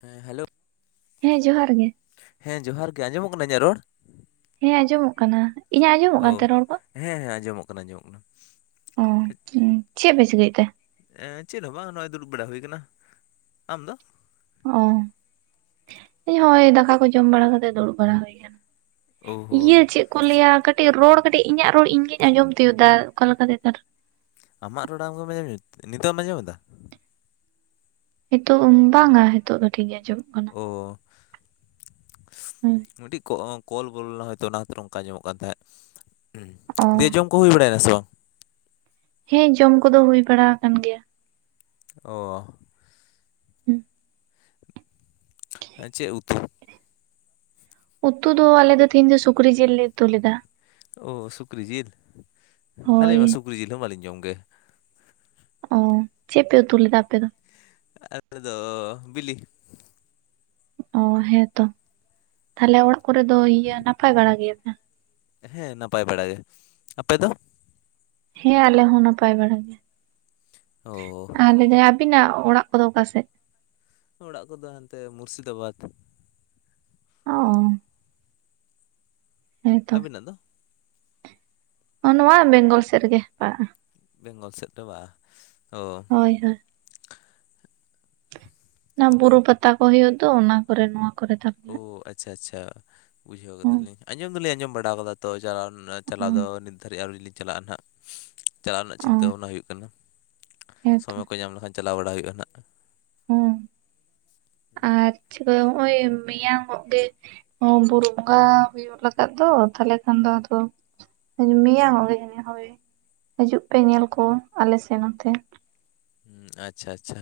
ᱦᱮᱸ ᱦᱮᱞᱳ ᱦᱮᱸ ᱡᱚᱦᱟᱨ ᱜᱮ ᱦᱮᱸ ᱡᱚᱦᱟᱨ ᱜᱮ ᱟᱸᱡᱚᱢᱚᱜ ᱠᱟᱱᱟ ᱤᱧᱟᱹᱜ ᱨᱚᱲ? ᱦᱮᱸ ᱟᱸᱡᱚᱢᱚᱜ ᱠᱟᱱᱟ ᱤᱧᱟᱹᱜ ᱟᱸᱡᱚᱢᱚᱜ ᱳ ᱠᱟᱱᱛᱮ ᱨᱚᱲ ᱠᱚ ᱦᱮᱸ ᱦᱮᱸ ᱟᱸᱡᱚᱢᱚᱜ ᱠᱟᱱᱟ ᱟᱸᱡᱚᱢᱚᱜ ᱠᱟᱱᱟ ᱚ ᱦᱚᱸ ᱪᱮᱫ ᱯᱮ ᱪᱤᱠᱟᱹᱭᱫ ᱛᱮ? ᱮ ᱪᱮᱫ ᱦᱚᱸ ᱵᱟᱝ ᱱᱚᱜ-ᱚᱭ ᱫᱩᱲᱩᱵ ᱵᱟᱲᱟ ᱦᱩᱭ ᱟᱠᱟᱱᱟ ᱟᱢ ᱫᱚ ᱚ ᱦᱮᱸ ᱦᱳᱭ ᱫᱟᱠᱟ ᱠᱚ ᱡᱚᱢ ᱵᱟᱲᱟ ᱠᱟᱛᱮ ᱫᱩᱲᱩᱵ ᱵᱟᱲᱟ ᱦᱩᱭ ᱟᱠᱟᱱᱟ ᱳ ᱦᱳ ᱤᱭᱟᱹ ᱪᱮᱫ ᱠᱚ ᱞᱟᱹᱭᱟ ᱠᱟᱹᱴᱤᱡ ᱨᱚᱲ ᱠᱟᱹᱴᱤᱡ ᱤᱧᱟᱹᱜ ᱨᱚᱲ ᱤᱧ ᱜᱤᱧ ᱟᱸᱡᱚᱢ ᱛᱤᱭᱳᱟ ᱚᱠᱟᱞᱮᱠᱟ ᱵᱮᱯᱟᱨ? ᱟᱢᱟᱜ ᱨᱚᱲ ᱟᱢᱜᱮᱢ ᱟᱸᱡᱚᱢ ᱢᱮᱫᱟ ᱱᱤᱛᱚᱜ ᱮᱢ ᱟᱸᱡᱚᱢᱮ ᱫᱟ? ᱱᱤᱛᱚᱜ ᱵᱟᱝ ᱟ ᱱᱤᱛᱚᱜ ᱫᱚ ᱴᱷᱤᱠ ᱜᱮ ᱟᱸᱡᱚᱢᱚᱜ ᱠᱟᱱᱟ ᱚ [inaudible] ᱦᱳᱭ ᱢᱤᱫᱴᱤᱡ ᱠᱚᱞ ᱵᱚᱞᱚ ᱞᱮᱱᱟ ᱦᱚᱭᱛᱳ ᱚᱱᱟ ᱠᱷᱟᱹᱛᱤᱨ ᱚᱝᱠᱟ ᱟᱧᱡᱚᱢᱚᱜ ᱠᱟᱱ ᱛᱮᱦᱮᱸᱫ ᱦᱩᱸ ᱚ ᱫᱮ ᱡᱚᱢ ᱠᱚ ᱦᱩᱭ ᱵᱟᱲᱟᱭᱱᱟ ᱥᱮ ᱵᱟᱝ? ᱦᱮᱸ ᱡᱚᱢ ᱠᱚᱫᱚ ᱦᱩᱭ ᱵᱟᱲᱟ ᱟᱠᱟᱱ ᱜᱮᱭᱟ ᱚ [inaudible] ᱟ ᱪᱮᱫ ᱩᱛᱩ? ᱩᱛᱩ ᱫᱚ ᱟᱞᱮ ᱫᱚ ᱛᱤᱦᱤᱧ ᱫᱚ ᱥᱩᱠᱨᱤ ᱡᱤᱞ ᱞᱮ ᱩᱛᱩ ᱞᱮᱫᱟ ᱳ ᱥᱩᱠᱨᱤ ᱡᱤᱞ ᱟᱞᱤᱧ ᱦᱳᱭ ᱢᱟ ᱥᱩᱠᱨᱤ ᱡᱤᱞ ᱦᱚᱸ ᱵᱟᱞᱤᱧ ᱡᱚᱢ ᱜᱮ ᱚ ᱪᱮᱫ ᱯᱮ ᱩᱛᱩ ᱞᱮᱫᱟ ᱟᱯᱮ ᱫᱚ? ᱟᱛ ᱫᱚ ᱵᱤᱞᱤ ᱚ ᱦᱮᱸᱛᱚ ᱛᱟᱦᱞᱮ ᱚᱲᱟᱜ ᱠᱚᱨᱮ ᱫᱚ ᱤᱭᱟᱹ ᱱᱟᱯᱟᱭ ᱵᱟᱲᱟ ᱜᱮᱭᱟ ᱯᱮ? ᱦᱮᱸ ᱱᱟᱯᱟᱭ ᱵᱟᱲᱟ ᱜᱮ ᱟᱯᱮ ᱫᱚ? ᱦᱮᱸ ᱟᱞᱮ ᱦᱚᱸ ᱱᱟᱯᱟᱭ ᱵᱟᱲᱟᱭ ᱜᱮ ᱚ ᱟᱞᱮ ᱟᱹᱯᱤᱱᱟᱜ ᱚᱲᱟᱜ ᱠᱚᱫᱚ ᱚᱠᱟᱥᱮᱫ ᱾ ᱚᱲᱟᱜ ᱠᱚᱫᱚ ᱦᱟᱱᱛᱮ ᱢᱩᱨᱥᱤᱫᱟᱵᱟᱫᱽ ᱚ ᱦᱮᱸᱛᱚ ᱟᱵᱤᱱᱟᱜ ᱫᱚ? ᱱᱚᱣᱟ ᱵᱮᱝᱜᱚᱞ ᱥᱮᱫ ᱨᱮᱜᱮ ᱯᱟᱲᱟᱜᱼᱟ᱾ ᱵᱮᱝᱜᱚᱞ ᱥᱮᱫ ᱫᱚ ᱵᱟ ᱚ ᱦᱚᱭ ᱦᱚᱭ ᱚᱱᱟ ᱵᱩᱨᱩ ᱯᱟᱛᱟ ᱠᱚ ᱦ ᱦᱩᱭᱩᱜ ᱛᱚ ᱚᱱᱟ ᱠᱚᱨᱮ ᱱᱚᱣᱟ ᱠᱚᱨᱮ ᱛᱟ ᱚ ᱟᱪᱷᱟ ᱟᱪᱷᱟ ᱵᱩᱡᱷᱟᱹᱣ ᱚ ᱠᱮᱫᱟᱞᱤᱧ ᱟᱸᱡᱚᱢ ᱫᱚᱞᱤᱧ ᱟᱸᱡᱚᱢ ᱵᱟᱲᱟ ᱟᱠᱟᱫᱟ ᱛᱚ ᱪᱟᱞᱟᱣ ᱪᱟᱞᱟᱣ ᱫᱚ ᱱᱤᱛ ᱫᱷᱟᱵᱤᱡ ᱟᱹᱣᱨᱤ ᱞᱤᱧᱸ ᱪᱟᱞᱟᱜᱼᱟ, ᱱᱟᱦᱟᱜ ᱪᱟᱞᱟᱜ ᱨᱮᱱᱟᱜ ᱪᱤᱱᱛᱟᱹ ᱵᱷᱟᱵᱽᱱᱟ ᱦᱩᱭᱩᱜ ᱠᱟᱱᱟ᱾ ᱦᱮᱸᱛᱚ ᱥᱚᱢᱚᱭ ᱠᱚ ᱧᱟᱢ ᱞᱮᱠᱷᱟᱱ ᱪᱟᱞᱟᱣ ᱵᱟᱲᱟ ᱦᱩᱭᱩᱜᱼᱟ ᱦᱟᱸᱜ᱾ ᱦ ᱟᱨ ᱪᱮᱫᱠᱟ ᱱᱚᱜᱼᱚᱭ ᱢᱮᱭᱟᱝᱜ ᱜᱮ ᱛᱚ ᱵᱩᱨᱩ ᱵᱚᱸᱜᱟ ᱦᱩᱭᱩᱜ ᱞᱟᱹᱜᱟᱫ ᱫᱚ ᱛᱟᱦᱚᱞᱮ ᱠᱷᱟᱱ ᱫᱚ ᱟᱫᱚ, ᱢᱮᱭᱟᱝᱚᱜ ᱜᱮᱟᱹᱱᱤᱡ ᱦᱳᱭ ᱦᱤᱡᱩᱜ ᱯᱮ ᱧᱮᱞ ᱠᱚ ᱟᱞᱮ ᱥᱮᱫ ᱱᱚᱛᱮ ᱦᱩᱸ ᱟᱪᱷᱟ ᱟᱪᱷᱟ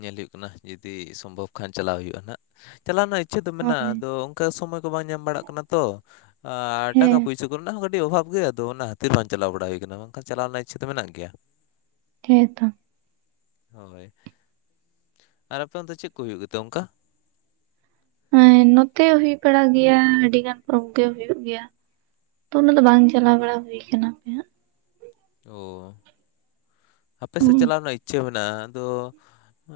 ᱧᱮᱞ ᱦᱩᱭᱩᱜ ᱠᱟᱱᱟ ᱡᱩᱫᱤ ᱥᱚᱢᱵᱷᱚᱵ ᱠᱷᱟᱱ ᱪᱟᱞᱞᱟᱣ ᱦᱩᱭᱩᱜᱼᱟ ᱱᱟᱦᱟᱜ, ᱪᱟᱞᱟᱣᱱᱟ ᱪᱮᱫ ᱮᱢ ᱢᱮᱱᱟᱜᱼᱟ, ᱦᱳᱭ ᱟᱫᱚ ᱚᱱᱠᱟ ᱥᱚᱢᱚᱭ ᱠᱚ ᱵᱟᱝ ᱧᱟᱢ ᱵᱟᱲᱟᱜ ᱠᱟᱱᱟ ᱛᱚ, ᱟᱨ ᱦᱮᱸ ᱴᱟᱠᱟ ᱯᱚᱭᱥᱟ ᱠᱚ ᱚᱱᱟ ᱦᱚᱸ ᱠᱟᱹᱴᱤᱡ ᱚᱵᱷᱟᱵ ᱜᱮᱭᱟ ᱟᱫᱚ ᱠᱷᱛᱤᱨ ᱵᱟᱝ ᱪᱟᱞᱟᱣ ᱵᱟᱲᱟ ᱦᱩᱭ ᱟᱠᱟᱱᱟ ᱵᱟᱝᱠᱷᱟᱱ ᱪᱟᱞᱟᱣ ᱨᱮᱱᱟᱜ ᱤᱪᱷᱟ ᱫᱚ ᱢᱮᱱᱟᱜ ᱜᱮᱭᱟ ᱾ ᱦᱮᱸ ᱛᱚ ᱦᱳᱭ ᱟᱨ ᱟᱯᱮ ᱛᱮ ᱪᱮᱫ ᱠᱚ ᱦᱩᱭᱩᱜ ᱜᱮᱛᱮ ᱚᱱᱠᱟ ᱦᱮᱸ ᱱᱚᱛᱮ ᱦᱩᱭ ᱵᱟᱲᱟᱜ ᱜᱮᱭᱟ ᱟᱹᱰᱤ ᱜᱟᱱ ᱯᱚᱨᱚᱵᱽ ᱜᱮ ᱦᱩᱭᱩᱜ ᱜᱮᱭᱟ ᱾ ᱛᱚ ᱩᱱᱟᱹᱜ ᱫᱚ ᱵᱟᱝ ᱪᱟᱞᱟᱣ ᱵᱟᱲᱟ ᱦᱩᱭᱠᱟᱱᱟ ᱦᱟᱯᱮ ᱦᱟᱸᱜ ᱚ ᱟᱯᱮ ᱥᱮᱫ ᱦᱟᱸᱜ ᱪᱟᱞᱟᱜ ᱨᱮᱱᱟᱜ ᱤᱪᱷᱟᱹ ᱢᱮᱱᱟᱜᱼᱟ ᱟᱫᱚᱻ ᱦ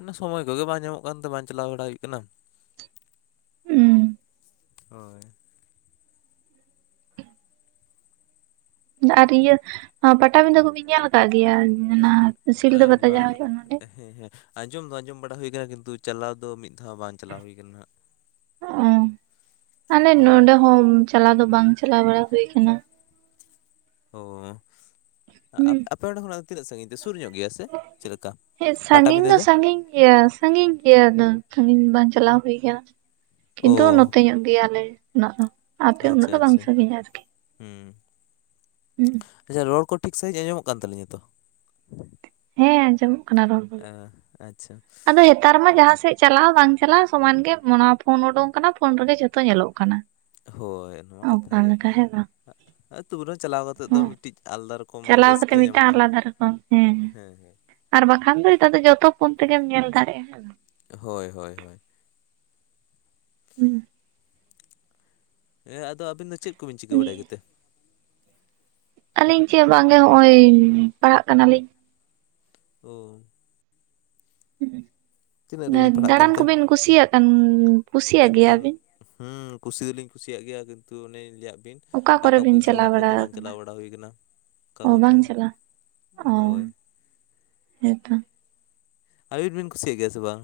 ᱚᱱᱟ ᱥᱚᱢᱚᱭ ᱠᱚᱜᱮ ᱵᱟᱝ ᱧᱟᱢᱚᱜ ᱠᱟᱱᱛᱮ ᱵᱟᱝ ᱪᱟᱞᱟᱣ ᱵᱟᱲᱟ ᱦᱩᱭᱩᱜ ᱠᱟᱱᱟ ᱾ ᱦᱩᱸ ᱦᱳᱭ ᱟᱨ ᱤᱭᱟᱹ ᱯᱟᱴᱟ-ᱵᱤᱫᱟᱹ ᱠᱚᱵᱤᱱ ᱧᱮᱞ ᱟᱠᱟᱫ ᱜᱮᱭᱟ, ᱚᱱᱟ ᱥᱤᱞᱫᱟᱹ ᱯᱟᱛᱟ ᱡᱟᱦᱟᱸ ᱵᱟᱝ ᱦᱩᱭᱩᱜᱼᱟ ᱱᱚᱰᱮ ᱦᱮᱸ ᱦᱮᱸ ᱟᱸᱡᱚᱢ ᱫᱚ ᱟᱸᱡᱚᱢ ᱵᱟᱲᱟ ᱦᱩᱭᱠ ᱠᱤᱱᱛᱩ ᱪᱟᱞᱟᱣ ᱫᱚ ᱢᱤᱫ ᱫᱷᱟᱣ ᱵᱟᱝ ᱪᱟᱞᱟᱣ ᱦᱩᱭ ᱟᱠᱟᱱᱟ ᱦᱟᱸᱜ, ᱚ ᱟᱞᱮ ᱦᱳᱭ ᱱᱚᱰᱮ ᱦᱚᱸ ᱪᱟᱞᱟᱣ ᱫᱚ ᱵᱟᱝ ᱪᱟᱞᱟᱣ ᱵᱟᱲᱟ ᱦᱩᱭᱩ ᱟᱠᱟᱱᱟ ᱾ ᱦᱚᱭ ᱦᱩᱸ ᱟᱯᱮ ᱟᱯᱮ ᱚᱸᱰᱮ ᱠᱷᱚᱱᱟᱜ ᱛᱤᱱᱟᱹᱜ ᱥᱟᱺᱜᱤᱧ ᱛᱮ ᱥᱩᱨ ᱧᱚᱜ ᱜᱮᱭᱟ ᱥᱮ ᱪᱮᱫ ᱞᱮᱠᱟ ᱦᱮᱸ ᱯᱟᱴᱟ ᱥᱟᱺᱜᱤᱧ ᱵᱤᱫᱟᱹ ᱫᱚ ᱥᱟᱺᱜᱤᱧ ᱜᱮᱭᱟ ᱾ ᱥᱟᱺᱜᱤᱧ ᱜᱮᱭᱟ ᱟᱫᱚ ᱥᱟᱺᱜᱤᱧ ᱵᱟᱝ ᱪᱟᱞᱟᱣ ᱦᱩᱭ ᱟᱠᱟᱱᱟ ᱠᱤᱱᱛᱩ ᱚ ᱱᱚᱛᱮ ᱧᱚᱜ ᱜᱮᱭᱟᱞᱮ᱾ [unintelligible] ᱩᱱᱟᱹᱜ ᱟᱪᱷᱟ ᱫᱚ ᱵᱟᱝ ᱟᱪᱷᱟ, ᱥᱟᱺᱜᱤᱧᱟ ᱟᱨᱠᱤ ᱦᱩᱸ ᱦᱩᱸ ᱟᱪᱷᱟ ᱨᱚᱲ ᱠᱚ ᱴᱷᱤᱠ ᱥᱟᱺᱦᱤᱡᱽ ᱟᱸᱡᱚᱢᱚᱜ ᱠᱟᱱ ᱛᱟᱹᱞᱤᱧᱟ ᱛᱚ ᱦᱮᱸ ᱟᱸᱡᱚᱢᱚᱜ ᱠᱟᱱᱟ ᱨᱚᱲ ᱫᱚ ᱦᱮᱸ ᱟᱪᱷᱟ ᱟᱫᱚ ᱱᱮᱛᱟᱨ ᱢᱟ ᱡᱟᱦᱟᱸᱥᱮᱫ ᱪᱟᱞᱟᱜᱼᱟ ᱵᱟᱝ ᱪᱟᱞᱟᱜᱼᱟ ᱥᱚᱢᱟᱱ ᱜᱮ ᱚᱱᱟ ᱯᱷᱳᱱ ᱩᱰᱩᱝ ᱟᱠᱟᱱᱟ ᱯᱷᱳᱱ ᱨᱮᱜᱮ ᱡᱷᱚᱛᱚ ᱧᱮᱞᱚᱜ ᱠᱟᱱᱟ ᱾ ᱦᱳᱭ ᱱᱚᱣᱟ ᱠᱟᱛᱷᱟ ᱜᱮ, ᱵᱟᱝ ᱟᱹᱛᱩ ᱨᱮ ᱪᱟᱞᱟᱣ ᱠᱟᱛᱮᱮᱫ ᱫᱚ ᱦᱮᱸ ᱢᱤᱫᱴᱤᱡ ᱟᱞᱟᱫᱟ ᱨᱚᱠᱚᱢ ᱪᱟᱞᱟᱣ ᱨᱟᱹᱥᱠᱟᱹ ᱠᱟᱛᱮᱜ ᱢᱤᱫᱴᱟᱝ ᱧᱟᱢᱚᱜᱼᱟ ᱟᱞᱟᱫᱟ ᱨᱚᱠᱚᱢ ᱦᱮᱸ ᱟᱨ ᱵᱟᱠᱷᱟᱱ ᱫᱚ ᱱᱮᱛᱟᱨ ᱫᱚ ᱡᱚᱛᱚ ᱯᱷᱳᱱ ᱛᱮᱜᱮᱢ ᱧᱮᱞ ᱫᱟᱲᱮᱭᱟᱜᱼᱟ᱾ ᱦᱳᱭ ᱦᱳᱭ ᱦᱳᱭ, ᱦᱩᱸᱻ ᱦᱮᱸ ᱟᱫᱚ ᱟᱹᱵᱤᱱ ᱫᱚ ᱪᱮᱫ ᱠᱚᱵᱤᱱ ᱪᱤᱠᱟᱹ ᱵᱟᱲᱟᱭᱟ ᱫᱤᱭᱮ ᱜᱮᱛᱮ ᱟᱹᱞᱤᱧ ᱪᱮᱫ ᱵᱟᱝᱜ ᱜᱮ ᱦᱚᱜᱼᱚᱭ ᱯᱟᱲᱦᱟᱜ ᱠᱟᱱᱟᱞᱤᱧ᱾ ᱚᱸᱻ ᱛᱤᱱᱟᱹᱜ ᱨᱮᱵᱤᱱ ᱯᱟᱲᱦᱟᱜ ᱫᱟᱬᱟᱱ ᱠᱟᱱᱛᱮ? ᱠᱚᱵᱤᱱ ᱠᱩᱥᱤᱭᱟᱜ ᱠᱟᱱ ᱠᱩᱥᱤᱭᱟᱜ ᱮᱠᱫᱚᱢ ᱜᱮᱭᱟᱵᱤᱱ ᱦᱩᱸ ᱠᱩᱥᱤ ᱫᱚᱞᱤᱧ ᱠᱩᱥᱤᱭᱟᱜ ᱜᱮᱭᱟ ᱠᱤᱱᱛᱩ ᱚᱱᱮ ᱤᱧ ᱞᱟᱹᱭᱟᱫ ᱵᱤᱱ ᱚᱠᱟ ᱠᱚᱨᱮ ᱴᱟᱠᱟ ᱵᱤᱱ ᱯᱚᱭᱥᱟᱹ ᱪᱟᱞᱟᱣ ᱚᱵᱷᱟᱵᱽ ᱵᱟᱲᱟ ᱛᱮ ᱵᱟᱝ ᱟᱠᱟᱱᱟ ᱪᱟᱞᱟᱣ ᱵᱟᱲᱟ ᱦᱩᱭ ᱠᱟᱱᱟ ᱠᱟ ᱚ ᱠᱚᱛᱮ ᱵᱟᱝ ᱦᱚᱸ᱾ ᱪᱟᱞᱟᱣ ᱦᱳᱭ᱾ ᱦᱮᱸ ᱛᱚ᱾ ᱟᱭᱩᱴ ᱵᱮᱱ ᱠᱩᱥᱤᱭᱟᱜ ᱜᱮᱭᱟ ᱥᱮ ᱵᱟᱝ?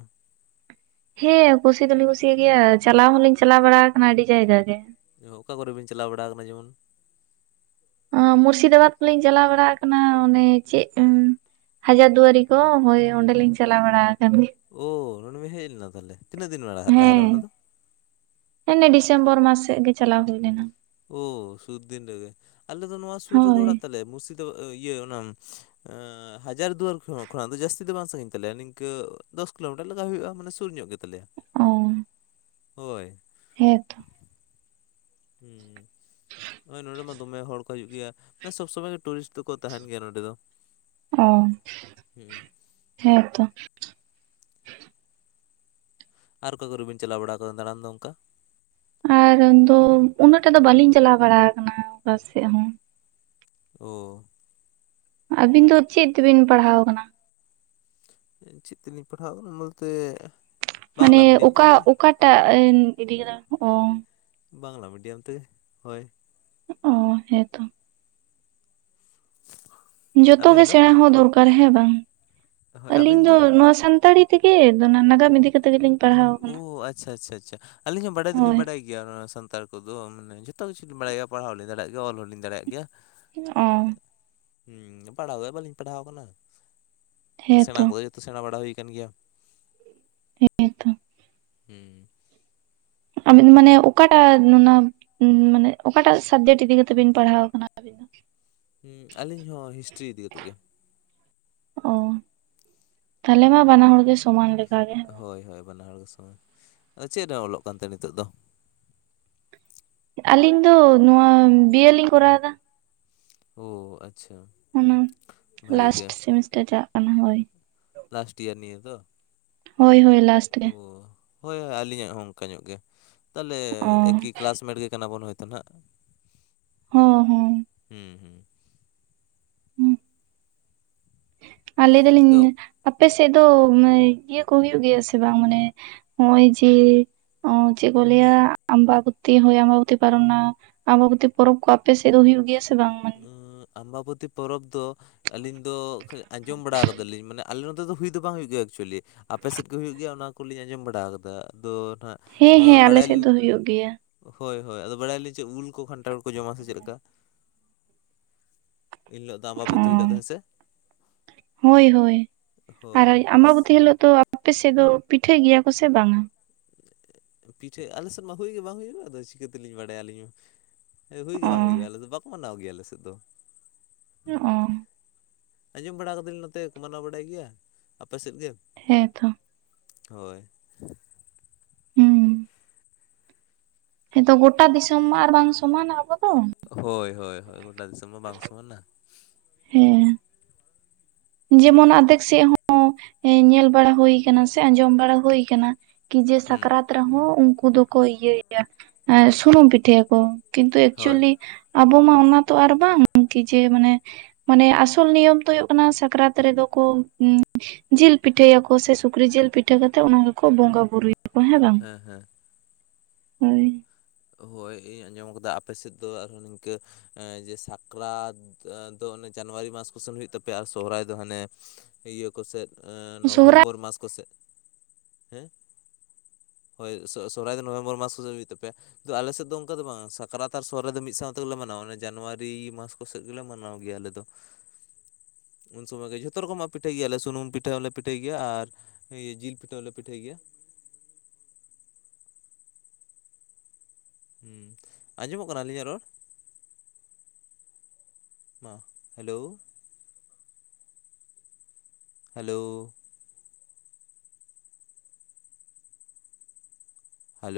ᱦᱮᱸ ᱠᱩᱥᱤ ᱫᱚ ᱞᱤᱧ ᱠᱩᱥᱤ ᱭᱟᱜ ᱜᱮᱭᱟ ᱪᱟᱞᱟᱣ ᱦᱚᱸ ᱞᱤᱧ ᱪᱟᱞᱟᱣ ᱵᱟᱲᱟ ᱟᱠᱟᱱᱟ ᱟᱹᱰᱤ ᱡᱟᱭᱜᱟ ᱜᱮ᱾ ᱚᱠᱟ ᱠᱚᱨᱮ ᱵᱤᱱ ᱪᱟᱞᱟᱣ ᱵᱟᱲᱟᱣ ᱠᱟᱱᱟ ᱡᱮᱢᱚᱱᱼᱼ ᱟᱸ ᱢᱩᱨᱥᱤᱫᱟᱵᱟᱫᱽ ᱠᱚ ᱞᱤᱧ ᱪᱟᱞᱟᱣ ᱵᱟᱲᱟ ᱟᱠᱟᱱᱟ ᱚᱱᱮ ᱪᱮᱜ ᱼᱼᱼᱼ ᱦᱟᱡᱟᱫᱽ ᱫᱩᱣᱟᱹᱨᱤ ᱠᱚ ᱦᱳᱭ ᱚᱸᱰᱮ ᱞᱤᱧ ᱪᱟᱞᱟᱣ ᱵᱟᱲᱟ ᱟᱠᱟᱱ ᱜᱮᱭᱟ᱾ ᱳᱻ ᱱᱚᱸᱰᱮᱢ ᱦᱮᱡ ᱞᱮᱱᱟ ᱛᱟᱦᱚᱞᱮ ᱛᱤᱱᱟᱹᱜ ᱫᱤᱱ ᱢᱮ ᱢᱟᱲᱟ ᱞᱟᱦᱟ ᱨᱮ ᱚᱱᱟ ᱫᱚ? ᱦᱮ ᱱᱮ ᱰᱤᱥᱮᱢᱵᱚᱨ ᱢᱟᱥ ᱥᱮᱜ ᱜᱮ ᱪᱟᱞᱟᱣ ᱦᱩᱭ ᱞᱮᱱᱟ᱾ ᱳ ᱥᱩᱨ ᱫᱤᱱ ᱨᱮᱜᱮ ᱟᱞᱮ ᱫᱚ ᱱᱚᱣᱟ ᱥᱩᱨ ᱨᱮᱜᱮ ᱦᱳᱭ ᱚᱲᱟᱜ ᱛᱟᱞᱮ ᱢᱩᱨᱥᱤᱫᱟᱵᱟ ᱤᱭᱟᱹ ᱚᱱᱟᱼᱼ ᱮᱸ ᱦᱟᱡᱟᱨᱤ ᱫᱩᱣᱟᱹᱨ ᱠᱷᱚᱱ ᱠᱷᱚᱜ ᱡᱟᱹᱥᱛᱤ ᱫᱚ ᱵᱟᱝ ᱥᱟᱺᱜᱤᱧ ᱛᱟᱞᱮᱭᱟ ᱱᱤᱝᱠᱟᱹ ᱫᱚᱥ ᱠᱤᱞᱳᱢᱤᱴᱟᱨ ᱞᱮᱠᱟ ᱦᱩᱭᱩᱜ-ᱟ ᱢᱟᱱᱮ ᱥᱚᱼᱼ ᱥᱩᱨ ᱧᱚᱜ ᱜᱮ ᱛᱟᱞᱮᱭᱟ᱾ ᱦᱚᱭ᱾ ᱦᱮᱸ ᱛᱚ᱾ ᱦᱩᱸ, ᱱᱚᱜ-ᱚᱭ ᱱᱚᱸᱰᱮ ᱢᱟ ᱫᱚᱢᱮ ᱦᱚᱲ ᱠᱚ ᱦᱤᱡᱩᱜ ᱜᱮᱭᱟ ᱢᱟᱱᱮ ᱥᱚᱵᱽ ᱥᱚᱢᱚᱭ ᱜᱮ ᱴᱩᱨᱤᱥᱴᱼᱼ ᱚᱸ ᱦᱩᱸ ᱦᱮᱸ ᱛᱚ᱾ ᱟᱨ ᱚᱠᱟ ᱠᱚᱨᱮ ᱵᱤᱱ ᱪᱟᱞᱟᱣ ᱵᱟᱲᱟᱣ ᱠᱟᱫᱟ ᱫᱟᱬᱟᱱ ᱫᱚ ᱚᱱᱠᱟ? ᱟᱨ ᱫᱚ ᱩᱱᱟᱹᱜ ᱴᱟᱜ ᱫᱚ ᱵᱟᱞᱤᱧ ᱪᱟᱞᱟᱣ ᱵᱟᱲᱟ ᱟᱠᱟᱱᱟ ᱚᱠᱟ ᱥᱮᱜ ᱦᱚᱸ᱾ ᱳ᱾ ᱟᱵᱤᱱ ᱫᱚ ᱪᱮᱜ ᱛᱮᱵᱤᱱ ᱯᱟᱲᱦᱟᱣ ᱠᱟᱱᱟ? ᱪᱮᱫ ᱛᱮᱞᱤᱧ ᱯᱟᱲᱦᱟᱣ ᱚᱱᱟ ᱩᱞᱛᱮᱼᱼ ᱢᱟᱱᱮ ᱚᱠᱟ ᱚᱠᱟ ᱴᱟᱜ ᱮᱱ ᱤᱫᱤ ᱠᱟᱫᱟ ᱠᱚ ᱚᱸ᱾ ᱵᱟᱝᱞᱟ ᱢᱤᱰᱤᱭᱟᱢ ᱛᱮ ᱦᱚᱭ᱾ ᱚᱸ ᱦᱮᱸ ᱛᱚ᱾ ᱡᱚᱛᱚ ᱜᱮ ᱟᱹᱵᱤᱱ ᱫᱚ ᱥᱮᱬᱟ ᱦᱚᱸ ᱫᱚᱨᱠᱟᱨ ᱦᱮᱸ ᱵᱟᱝ ᱦᱳᱭ ᱟᱹᱞᱤᱧ ᱟᱹᱵᱤᱱ ᱫᱚ ᱱᱚᱶᱟ ᱥᱟᱱᱛᱟᱲᱤᱼᱼ ᱛᱮᱜᱮ ᱫᱚ ᱱᱟ ᱱᱟᱜᱟᱢ ᱤᱫᱤ ᱠᱟᱛᱮ ᱜᱮᱞᱤᱧ ᱯᱟᱲᱦᱟᱣ ᱳ ᱟᱠᱟᱱᱟ ᱟᱪᱪᱷᱟ ᱟᱪᱪᱷᱟ ᱟᱪᱪᱷᱟ ᱟᱹᱞᱤᱧ ᱦᱚᱸ ᱵᱟᱰᱟᱭ ᱫᱚ ᱞᱤᱧ ᱦᱳᱭ ᱵᱟᱰᱟᱭ ᱾ ᱜᱮᱭᱟ ᱚᱱᱟ ᱥᱟᱱᱛᱟᱲ ᱠᱚᱫᱚ ᱩᱸ ᱢᱟᱱᱮ ᱡᱚᱛᱚ ᱠᱤᱪᱷᱩ ᱞᱤᱧ ᱵᱟᱲᱟᱭ ᱜᱮᱭᱟ ᱯᱟᱲᱦᱟᱣ ᱞᱮ ᱫᱟᱲᱮᱭᱟᱜ ᱜᱮᱭᱟ ᱚᱞ ᱦᱚᱸ ᱞᱤᱧ ᱫᱟᱲᱮᱭᱟᱜ ᱜᱮᱭᱟ᱾ ᱚ ᱟᱜ ᱦᱩᱸ ᱯᱟᱲᱦᱟᱣ ᱫᱚ ᱵᱟᱹᱞᱤᱧ ᱯᱟᱲᱦᱟᱣ ᱠᱟᱱᱟ᱾ ᱥᱮᱬᱟ ᱦᱮᱸᱛᱚ ᱠᱚᱫᱚ ᱡᱚᱛᱚ ᱥᱮᱬᱟ ᱵᱟᱲᱟ ᱦᱩᱭ ᱠᱟᱱ ᱜᱮᱭᱟ᱾ ᱦᱮᱸ ᱛᱷᱚ᱾ ᱦᱩᱸ ᱟᱵᱤᱱ ᱢᱟᱱᱮ ᱚᱠᱟ ᱴᱟᱜ ᱚᱱᱟ ᱱᱟ ᱢᱟᱱᱮ ᱚᱠᱟ ᱴᱟᱜ ᱥᱟᱵᱽᱡᱮᱴ ᱤᱫᱤ ᱠᱟᱛᱮᱜ ᱵᱤᱱ ᱯᱟᱲᱦᱟᱣ ᱠᱟᱱᱟ ᱵᱤᱱ ᱫᱚ? ᱦᱩᱸ ᱟᱞᱤᱧ ᱦᱚᱸ ᱦᱤᱥᱴᱨᱤ ᱤᱫᱤ ᱠᱟᱛᱮᱜ ᱜᱮ᱾ ᱚ, ᱛᱟᱦᱚᱞᱮ ᱢᱟ ᱵᱟᱱᱟ ᱦᱚᱲ ᱜᱮ ᱥᱚᱢᱟᱱ ᱞᱮᱠᱟ ᱜᱮ᱾ ᱦᱚᱭ ᱦᱚᱭ ᱵᱟᱱᱟ ᱦᱚᱲ ᱜᱮ ᱥᱚᱢᱟᱱ ᱟᱫᱚ ᱪᱮᱜ ᱨᱮ ᱚᱞᱚᱜ ᱠᱟᱱᱛᱮ ᱱᱤᱛᱚᱜ ᱫᱚ? ᱟᱞᱤᱧ ᱫᱚ ᱱᱚᱣᱟ ᱵᱤᱭᱮ ᱞᱤᱧ ᱠᱚᱨᱟᱣ ᱫᱟ᱾ ᱳ ᱟᱪᱪᱷᱟ᱾ ᱚᱱᱟ ᱵᱷᱟᱜᱤ ᱞᱟᱥᱴ ᱜᱮ ᱥᱮᱢᱤᱥᱴᱟᱨ ᱪᱟᱞᱟᱜ ᱠᱟᱱᱟ ᱦᱚᱭ᱾ ᱞᱟᱥᱴ ᱤᱭᱟᱨ ᱱᱤᱭᱟᱹ ᱫᱚᱜ᱾ ᱦᱳᱭ ᱦᱳᱭ ᱞᱟᱥ᱾ ᱳ ᱦᱳᱭ ᱦᱳᱭ ᱟᱞᱤᱧᱟᱜ ᱦᱚᱸ ᱚᱱᱠᱟ ᱧᱚᱜ ᱜᱮ ᱛᱟᱦᱚᱞᱮ ᱚ ᱮᱠᱤᱼᱼ ᱠᱮᱞᱟᱥ ᱢᱮᱴ ᱜᱮ ᱠᱟᱱᱟ ᱵᱚᱱ ᱦᱳᱭᱛᱚ ᱱᱟᱦᱟᱸᱜ, ᱦᱚᱸ ᱦᱚᱸ ᱦᱩᱸ ᱦᱩᱸ ᱾ ᱟᱨ ᱞᱟᱹᱭ ᱫᱟᱞᱤᱧ ᱟᱫᱚ ᱟᱯᱮ ᱥᱮᱜ ᱫᱚ ᱢᱮ ᱤᱭᱟᱹ ᱠᱚ ᱦᱩᱭᱩᱜ ᱜᱮᱭᱟ ᱥᱮ ᱵᱟᱝ ᱢᱟᱱᱮᱼᱼ ᱚᱸᱭ ᱡᱮ ᱚᱸ ᱪᱮᱜ ᱠᱚ ᱞᱟᱹᱭᱟ ᱟᱢᱵᱟᱵᱚᱛᱛᱤ ᱦᱚᱭ ᱟᱢᱵᱟᱵᱚᱛᱤ ᱠᱚ ᱟᱨ ᱚᱱᱟᱼᱼ ᱟᱢᱵᱟᱵᱚᱛᱤ‌ ᱯᱚᱨᱚᱵᱽ ᱠᱚ ᱟᱯᱮ ᱥᱮᱜ ᱫᱚ ᱦᱩᱭᱩᱜ ᱜᱮᱭᱟ ᱥᱮ ᱵᱟᱝ? ᱩᱸᱜ ᱟᱢᱵᱟᱵᱚᱛᱤ ᱯᱚᱨᱚᱵᱽ ᱫᱚ ᱟᱹᱞᱤᱧ ᱫᱚ ᱠᱷᱟᱹᱞᱤ ᱟᱸᱡᱚᱢ ᱵᱟᱲᱟᱣ ᱠᱟᱫᱟ ᱞᱤᱧ ᱢᱟᱱᱮᱼᱼ ᱟᱞᱮ ᱱᱚᱛᱮ ᱫᱚ ᱦᱩᱭ ᱫᱚ ᱵᱟᱝ ᱦᱩᱭᱩᱜ ᱜᱮᱭᱟ ᱮᱠᱪᱩᱞᱤ ᱟᱯᱮ ᱥᱮᱫ ᱜᱮ ᱦᱩᱭᱩᱜ ᱜᱮᱭᱟ ᱚᱱᱟ ᱠᱩ ᱞᱤᱧ ᱟᱸᱡᱚᱢ ᱵᱟᱲᱟᱣ ᱠᱟᱫᱟ ᱟᱫᱚ ᱱᱟᱦᱟᱸᱜᱼᱼ ᱦᱮᱸ ᱚᱸ ᱦᱮᱸ ᱟᱞᱮ ᱵᱟᱲᱟᱭ ᱞᱤ ᱥᱮᱫ ᱫᱚ ᱦᱩᱭᱩᱜ ᱜᱮᱭᱟ᱾ ᱦᱚᱭ ᱦᱚᱭ ᱟᱫᱚ ᱵᱟᱲᱟᱭ ᱞᱟᱹᱭ ᱪᱮᱜ ᱩᱞ ᱠᱚ ᱠᱟᱷᱱᱴᱟᱲ ᱠᱚ ᱡᱚᱢᱟ ᱥᱮ ᱪᱮᱜ ᱞᱮᱠᱟ᱾ ᱮᱱᱦᱤᱞᱚᱜ ᱫᱟᱜ ᱵᱟᱵᱮᱱ ᱛᱟᱸᱜᱤ ᱚ ᱞᱮᱫᱟ ᱦᱮᱸ ᱥᱮ ᱦᱳᱭ ᱦᱳᱭ ᱟᱨ ᱟᱢᱵᱟᱵᱚᱛᱤ ᱦᱤᱞᱚᱜ ᱫᱚ ᱟᱯᱮ ᱥᱮᱫ ᱫᱚ ᱯᱤᱴᱷᱟᱹᱭ ᱜᱮᱭᱟ ᱠᱚ ᱥᱮ ᱵᱟᱝᱟ ᱯᱤᱴᱷᱟᱹ ᱟᱞᱮ ᱥᱮᱫ ᱢᱟ ᱦᱩᱭᱩᱜ ᱜᱮ ᱵᱟᱝ ᱦᱩᱭᱩᱜᱼᱟ ᱟᱫᱚ ᱪᱤᱠᱟᱹ ᱛᱮᱞᱮᱧ ᱵᱟᱲᱟᱭᱟ ᱟᱹᱞᱤᱧ ᱢᱟ ᱦᱮᱸ ᱦᱩᱭ ᱚ ᱜᱮ ᱵᱟᱝ ᱦᱩᱭᱩᱜᱼᱟ ᱟᱞᱮ ᱫᱚ ᱵᱟᱠᱚ ᱢᱟᱱᱟᱣ ᱜᱮᱭᱟ ᱟᱞᱮ ᱥᱮᱫ ᱫᱚ [unintelligible] ᱟᱸᱡᱚᱢ ᱵᱟᱲᱟ ᱠᱟᱫᱟᱹᱧ ᱱᱚᱛᱮ ᱠᱚ ᱢᱟᱱᱟᱣ ᱵᱟᱲᱟᱭ ᱜᱮᱭᱟ ᱟᱯᱮ ᱥᱮᱫ ᱜᱮ ᱦᱮᱸ ᱛᱚ ᱦᱳᱭ ᱦᱩᱸ ᱦᱮᱸᱛᱚ ᱜᱳᱴᱟ ᱫᱤᱥᱚᱢ ᱟᱨ ᱵᱟᱝ ᱥᱚᱢᱟᱱᱟ ᱟᱵᱚ ᱫᱚ᱾ ᱦᱳᱭ ᱦᱳᱭ ᱦᱳᱭ ᱜᱳᱴᱟ ᱫᱤᱥᱚᱢ ᱢᱟ ᱵᱟᱝ ᱥᱚᱢᱟᱱᱟ᱾ ᱦᱮᱸ ᱡᱮᱢᱚᱱ ᱟᱫᱷᱮᱠ ᱥᱮᱫ ᱦᱚᱸ ᱧᱮᱞ ᱵᱟᱲᱟ ᱦᱩᱭ ᱟᱠᱟᱱᱟ ᱥᱮ ᱟᱸᱡᱚᱢ ᱵᱟᱲᱟ ᱦᱩᱭ ᱟᱠᱟᱱᱟ᱾ ᱠᱤ ᱡᱮ ᱦᱩᱸ ᱥᱟᱠᱨᱟᱛ ᱨᱮᱦᱚᱸ ᱩᱱᱠᱩ ᱫᱚᱠᱚ ᱤᱭᱟᱹᱭ ᱜᱮᱭᱟ ᱥᱩᱱᱩᱢ ᱯᱤᱴᱷᱟᱹᱭᱟᱠᱚ ᱠᱤᱱᱛᱩ ᱦᱳᱭ ᱮᱠᱪᱩᱣᱟᱞᱤ ᱟᱵᱚ ᱢᱟ ᱚᱱᱟ ᱛᱚ ᱟᱨ ᱵᱟᱝ ᱠᱤ ᱡᱮ ᱢᱟᱱᱮ ᱢᱟᱱᱮ ᱟᱥᱚᱞ ᱱᱤᱭᱚᱢ ᱫᱚ ᱦᱩᱭᱩᱜ ᱠᱟᱱᱟ᱾ ᱥᱟᱠᱨᱟᱛ ᱨᱮᱫᱚ ᱠᱚ ᱡᱤᱞ ᱯᱤᱴᱷᱟᱹᱭᱟᱠᱚ ᱥᱮ ᱥᱩᱠᱨᱤ ᱡᱤᱞ ᱯᱤᱴᱷᱟᱹ ᱠᱟᱛᱮᱜ ᱚᱱᱟ ᱜᱮᱠᱚ ᱵᱚᱸᱜᱟ ᱵᱩᱨᱩᱭᱟ ᱦᱮᱸ ᱵᱟᱝ ᱦᱳᱭ ᱦᱳᱭ ᱤᱧ ᱟᱸᱡᱚᱢ ᱠᱟᱫᱟ ᱟᱯᱮ ᱥᱮᱫ ᱫᱚ ᱟᱨᱦᱚᱸ ᱱᱤᱝᱠᱟᱹ ᱡᱮ ᱥᱟᱠᱨᱟᱛ ᱫᱚ ᱚᱱᱮ ᱡᱟᱱᱩᱣᱟᱨᱤ ᱢᱟᱥ ᱠᱚᱥᱟᱞ ᱦᱩᱭᱩᱜ ᱛᱟᱯᱮᱭᱟ ᱟᱨ ᱥᱚᱦᱨᱟᱭ ᱫᱚ ᱦᱟᱱᱮ ᱤᱭᱟᱹ ᱠᱚᱥᱮᱫ ᱥᱚᱦᱨᱟᱭ ᱱᱚᱵᱷᱮᱢᱵᱚᱨ ᱢᱟᱥ ᱠᱚᱥᱮᱫ ᱦᱮᱸ ᱦᱳᱭ ᱥᱚᱼ ᱥᱚᱦᱨᱟᱭ ᱫᱚ ᱱᱚᱵᱷᱮᱢᱵᱚᱨ ᱢᱟᱥ ᱠᱚᱛᱮ ᱦᱩᱭᱩᱜ ᱛᱟᱯᱮᱭᱟ᱾ ᱟᱫᱚ ᱟᱞᱮ ᱥᱮᱫ ᱫᱚ ᱚᱱᱠᱟ ᱫᱚ ᱵᱟᱝ ᱥᱟᱠᱨᱟᱛ ᱟᱨ ᱥᱚᱦᱨᱟᱭ ᱫᱚ ᱢᱤᱫ ᱥᱟᱶ ᱛᱮᱜᱮᱞᱮ ᱢᱟᱱᱟᱣᱟ ᱾ ᱡᱟᱱᱩᱣᱟᱨᱤ ᱢᱟᱥ ᱠᱚ ᱥᱮᱫ ᱜᱮᱞᱮ ᱢᱟᱱᱟᱣ ᱜᱮᱭᱟ ᱟᱞᱮ ᱫᱚ᱾ [inaudible] ᱩᱱ ᱥᱚᱢᱚᱭ ᱜᱮ ᱡᱚᱛᱚ ᱨᱚᱠᱚᱢᱟᱜ ᱯᱤᱴᱷᱟᱹᱭ ᱜᱮᱭᱟᱞᱮ ᱥᱩᱱᱩᱢ ᱯᱤᱴᱷᱟᱹ ᱦᱚᱸᱞᱮ ᱯᱤᱴᱷᱟᱹᱭ ᱜᱮᱭᱟ᱾ ᱟᱨ ᱤᱭᱟᱹ ᱡᱤᱞ ᱯᱤᱴᱷᱟᱹ ᱦᱚᱸᱞᱮ ᱯᱤᱴᱷᱟᱹᱭ ᱜᱮᱭᱟ᱾ ᱦᱩᱸ ᱟᱸᱡᱚᱢᱚᱜ ᱠᱟᱱᱟ ᱟᱹᱞᱤᱧᱟᱜ ᱨᱚᱲ? ᱢᱟ ᱦᱮᱞᱳ ᱦᱮᱞᱳ ᱦᱮᱞᱳ